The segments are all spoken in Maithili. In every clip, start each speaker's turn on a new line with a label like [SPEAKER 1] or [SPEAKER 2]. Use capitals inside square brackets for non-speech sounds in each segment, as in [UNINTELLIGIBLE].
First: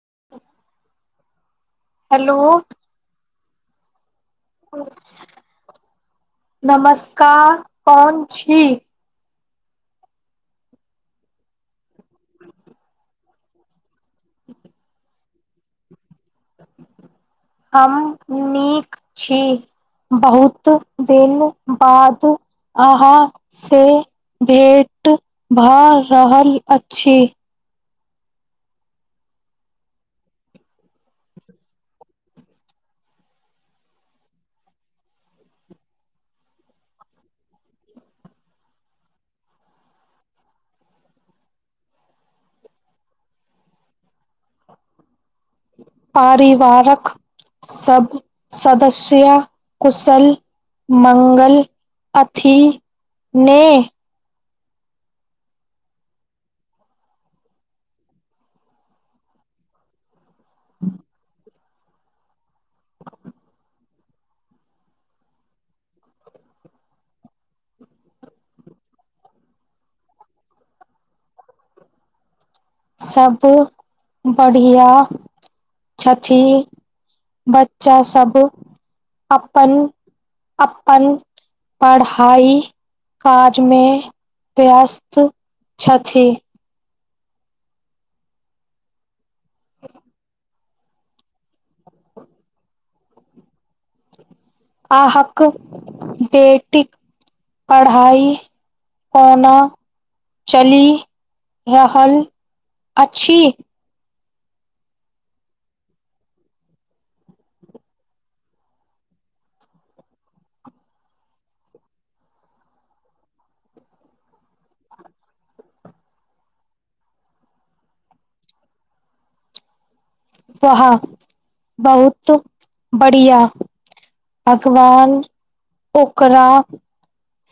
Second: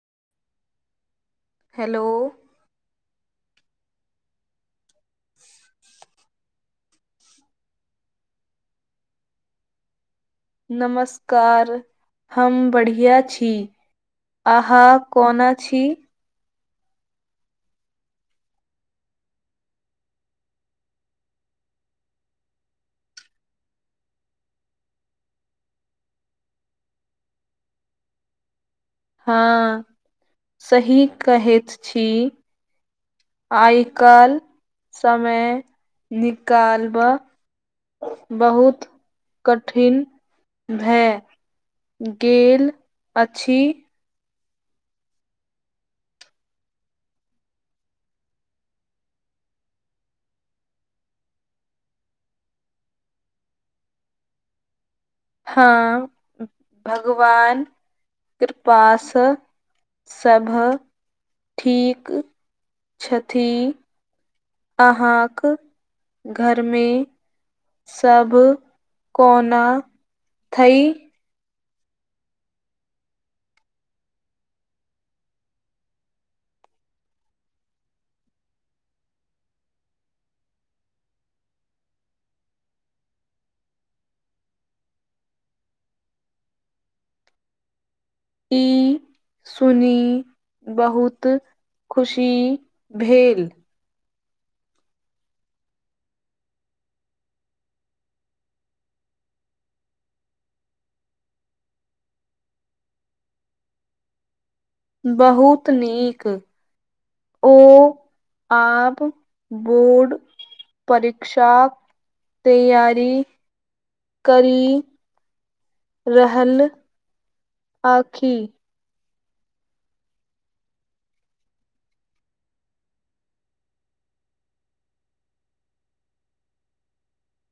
[SPEAKER 1] [INAUDIBLE] हेलो नमस्कार कोन छी
[SPEAKER 2] नमस्कार हम बढ़िया छी आहा कोन छी
[SPEAKER 1] हम नीक छी बहुत दिन बाद अहाँसँ भेट भऽ रहल अछि
[SPEAKER 2] हँ सही कहैत छी आइ काल् समय निकालबा बहुत कठिन भए गेल अछि
[SPEAKER 1] परारिवारक सब सदस्य कुशल मंगल छठी ने
[SPEAKER 2] हँ भगवान कृपाँ सब ठीक छथि अहाँक घरमे सभ कोना थइ
[SPEAKER 1] सब बढ़ियाँ छथि बच्चा सब अपन अपन पढ़ाई काजमे व्यस्त छथि
[SPEAKER 2] ह सुनी बहुत खुशी भेल
[SPEAKER 1] अहाँक बेटीक पढ़ाइ कोना चलि रहल अछि
[SPEAKER 2] बहुत नीक ओ आब बोर्ड परिक्षा तैयारी करि रहल अछि
[SPEAKER 1] वहा बहुत बढ़ियाँ भगवान ओकरा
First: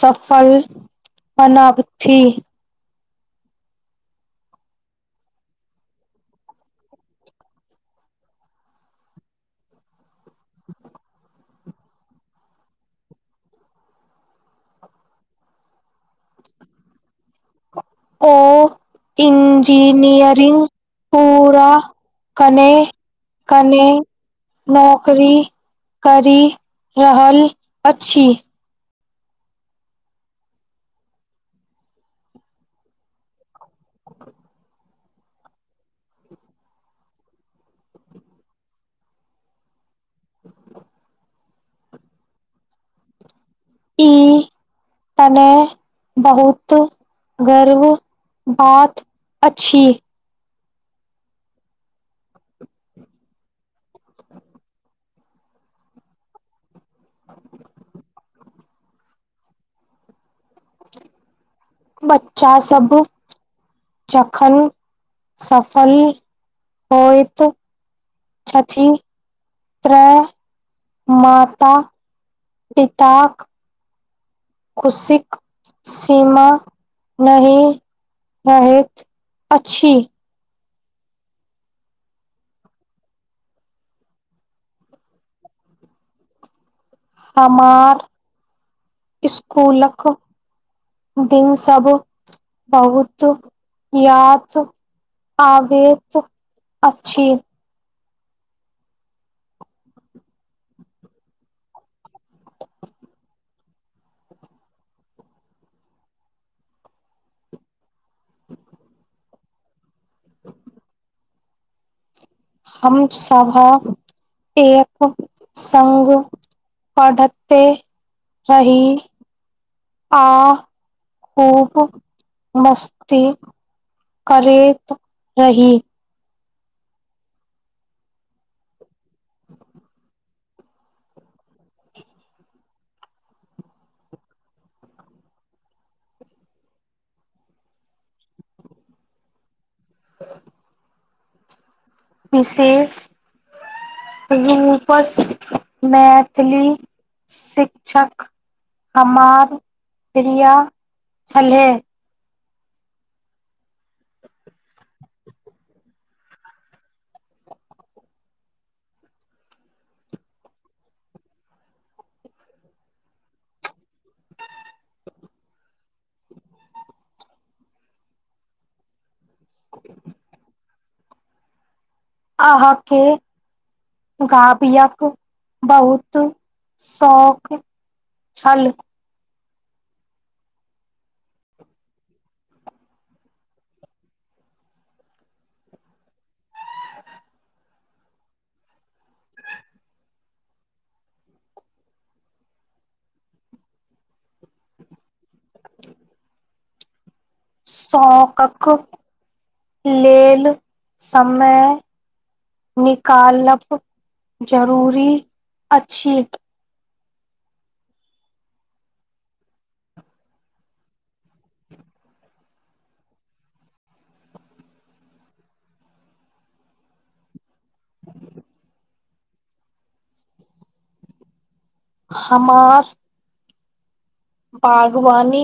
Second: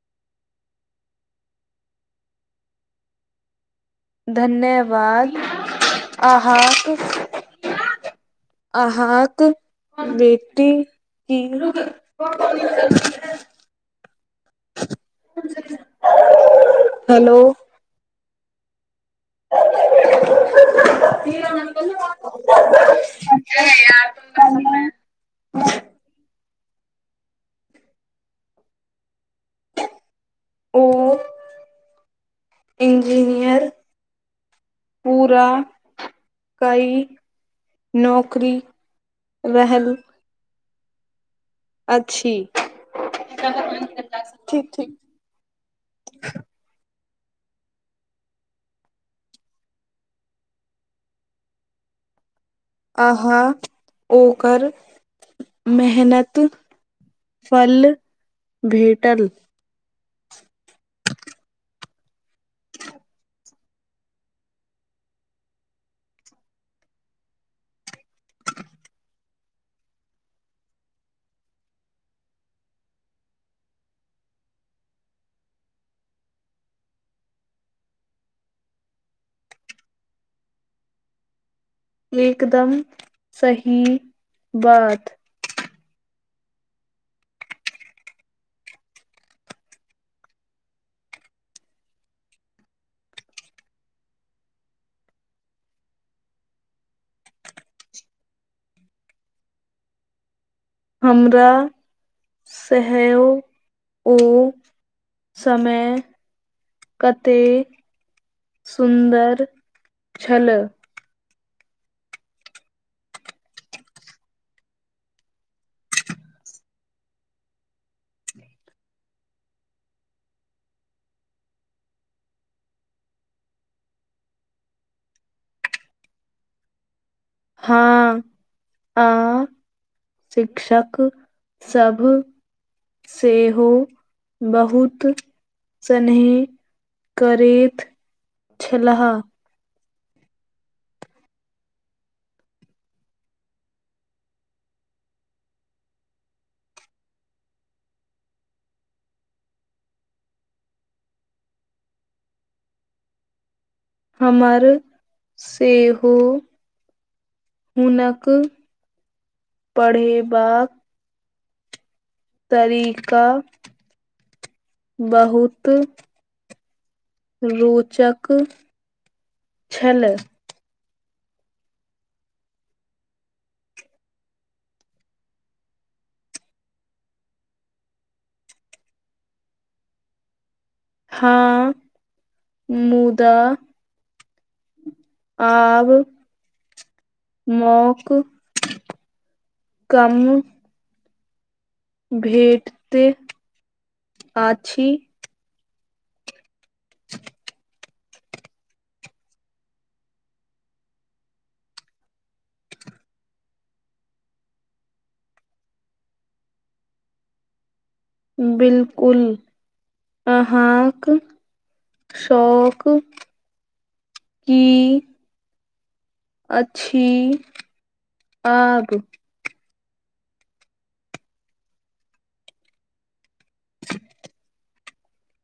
[SPEAKER 1] सफल बनबथि
[SPEAKER 2] धन्यवाद अहाँक अहाँक बेटी कि [UNINTELLIGIBLE] हेलो
[SPEAKER 1] [UNINTELLIGIBLE] इंजीनियरिंग पूरा कने कने नौकरी करी रहल अछि
[SPEAKER 2] ओ इंजीनियर पूरा कई नौकरी रहल अछि
[SPEAKER 1] ई
[SPEAKER 2] ठीक ठीक
[SPEAKER 1] कने बहुत गर्व बात अछि
[SPEAKER 2] अहाँ ओकर मेहनत फल भेटल
[SPEAKER 1] बच्चा सब जखन सफल होइत छथि तऽ माता पिताक खुशीक सीमा नहि रहैत अछि
[SPEAKER 2] एकदम सही बात
[SPEAKER 1] हमार स्कुलक दिन सब बहुत याद आबैत अछि
[SPEAKER 2] हमरा सहए ओ समय कतेक सुन्दर छल
[SPEAKER 1] हम सभ एक सङ्ग पढ़ते रहि आ खूब मस्ती करैत रहि
[SPEAKER 2] हाँ आ शिक्षक सभ सेहो बहुत स्नेह करैत छलाह
[SPEAKER 1] [INAUDIBLE] विशेष रूपसँ मैथिली शिक्षक हमार प्रिया छलहे
[SPEAKER 2] हमर सेहो हुनक पढ़ेबाक तरीका बहुत रोचक छल
[SPEAKER 1] अहाँके गाबिक बहुत शौक छल
[SPEAKER 2] हँ मुदा आब मौक कम भेटते अछि [INAUDIBLE]
[SPEAKER 1] शौकक लेल समय निकालब जरूरी अछि
[SPEAKER 2] बिल्कुल अहाँक शौक की अछि आग
[SPEAKER 1] हमार बागवानी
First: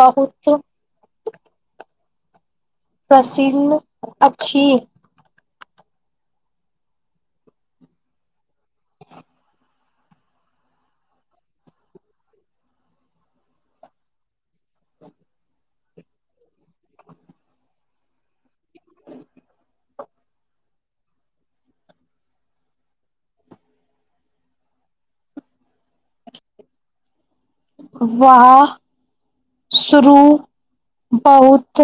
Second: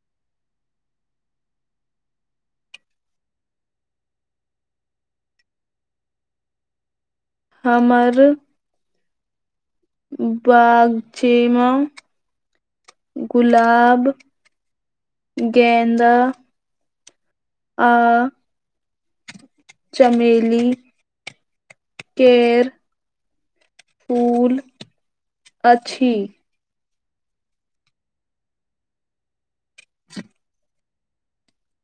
[SPEAKER 1] बहुत पसिन्न अछि
[SPEAKER 2] हमर बागचेमा गुलाब गेन्द आ
[SPEAKER 1] [INAUDIBLE]
[SPEAKER 2] चमेली केर फूल अछि
[SPEAKER 1] वाह शुरू बहुत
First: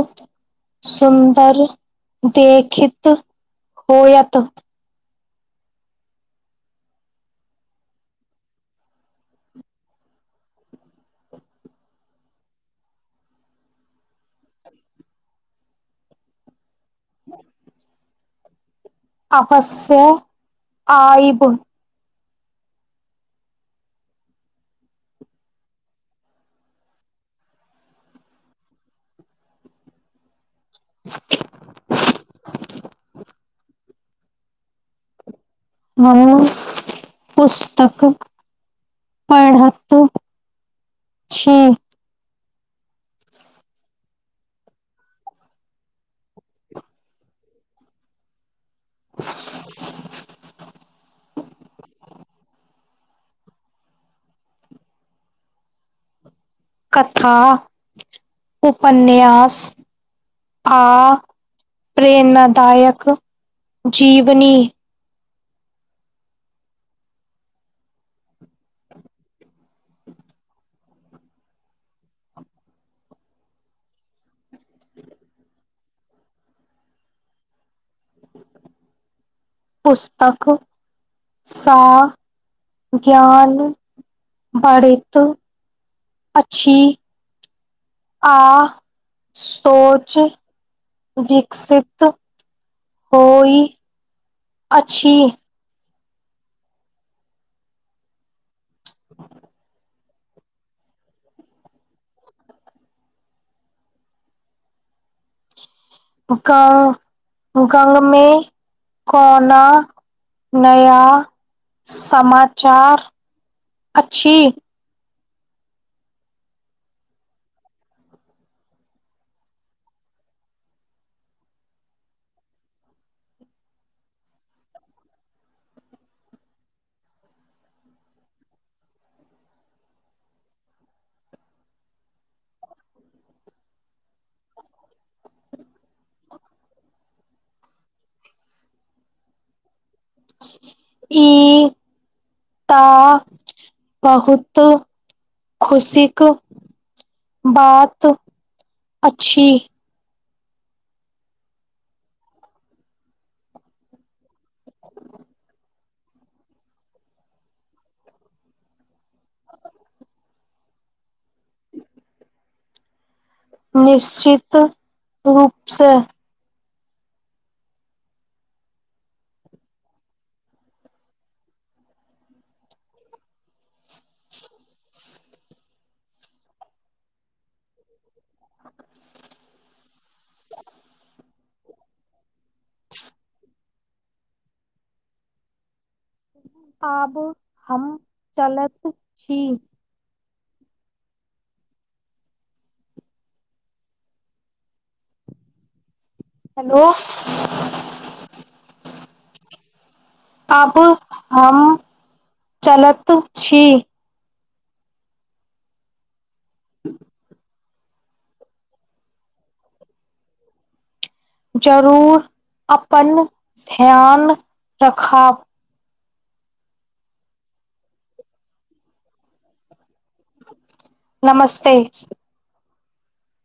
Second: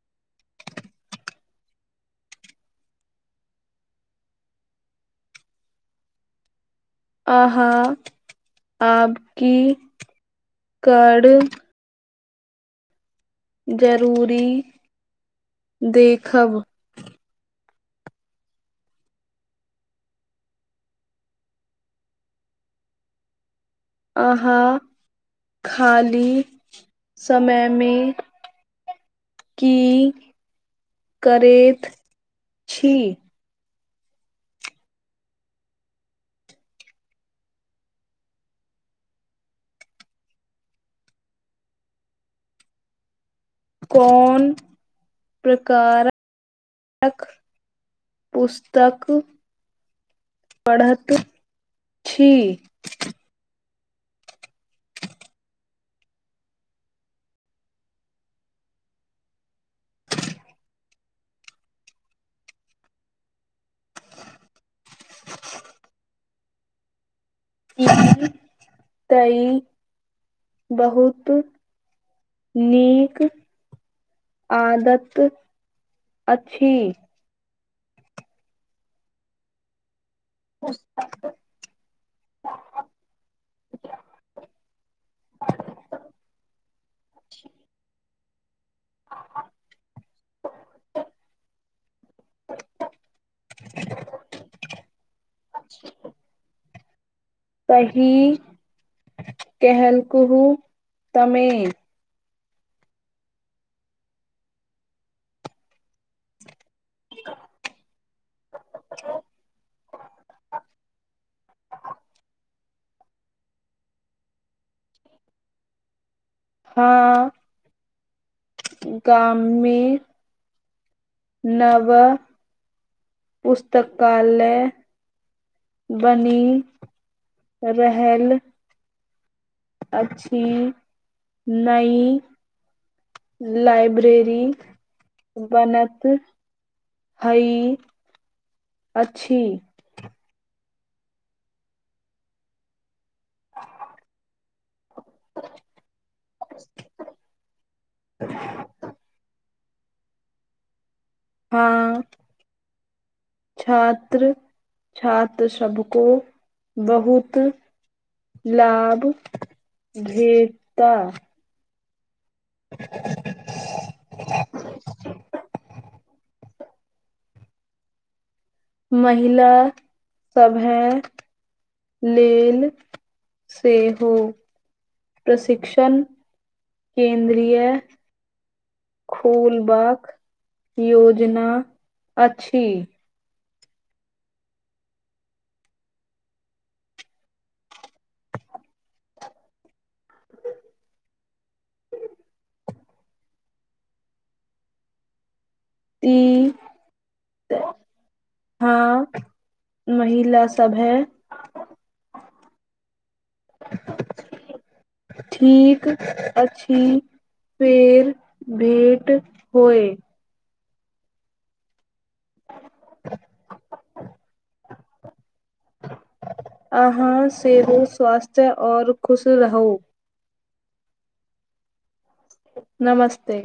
[SPEAKER 1] सुन्दर देखैत होयत
[SPEAKER 2] अहाँ आबकी कर जरूरी देखब
[SPEAKER 1] ह अवश्य आइब
[SPEAKER 2] अहाँ खाली समयमे की करैत छी
[SPEAKER 1] हम पुस्तक पढ़ैत छी
[SPEAKER 2] कोन प्रकारक पुस्त तक पढ़त छी की
[SPEAKER 1] कथा उपन्यास आ प्रेरण दायक जीवनी
[SPEAKER 2] ई त ई बहुत नीक आदत अछि
[SPEAKER 1] [INAUDIBLE] पुस तक स ज्ञान बढ़ैत अछि आ सोच विकसित होई अछि
[SPEAKER 2] कही कहल कुहु तमे
[SPEAKER 1] का गांव में‌ कोनो नया समा चार अछि
[SPEAKER 2] हाँ गाम में नव पुस्तकालय बनी रहल अछि नई लाइब्रेरी बनैत हई अछि
[SPEAKER 1] ई त बहुत खुशिक बात अच्छी
[SPEAKER 2] हँ छात्र छात्र सबको बहुत लाभ भेता [INAUDIBLE]
[SPEAKER 1] निश्चित रूप से
[SPEAKER 2] महिला सभे लेल सेहो प्रशिक्षण केन्द्रीय खोलबाक योज जेना छी
[SPEAKER 1] आब हम चलत छी
[SPEAKER 2] ई
[SPEAKER 1] हेलो
[SPEAKER 2] हाँ महिला
[SPEAKER 1] आब
[SPEAKER 2] सभे
[SPEAKER 1] हम चलत छी
[SPEAKER 2] ठीक अछि फेर भेट होय
[SPEAKER 1] ज जरूर अपन ध्यान रखब
[SPEAKER 2] अहाँ सेहो स्वास्थ्य आओर खुश रहू
[SPEAKER 1] नमस्ते
[SPEAKER 2] नमस्ते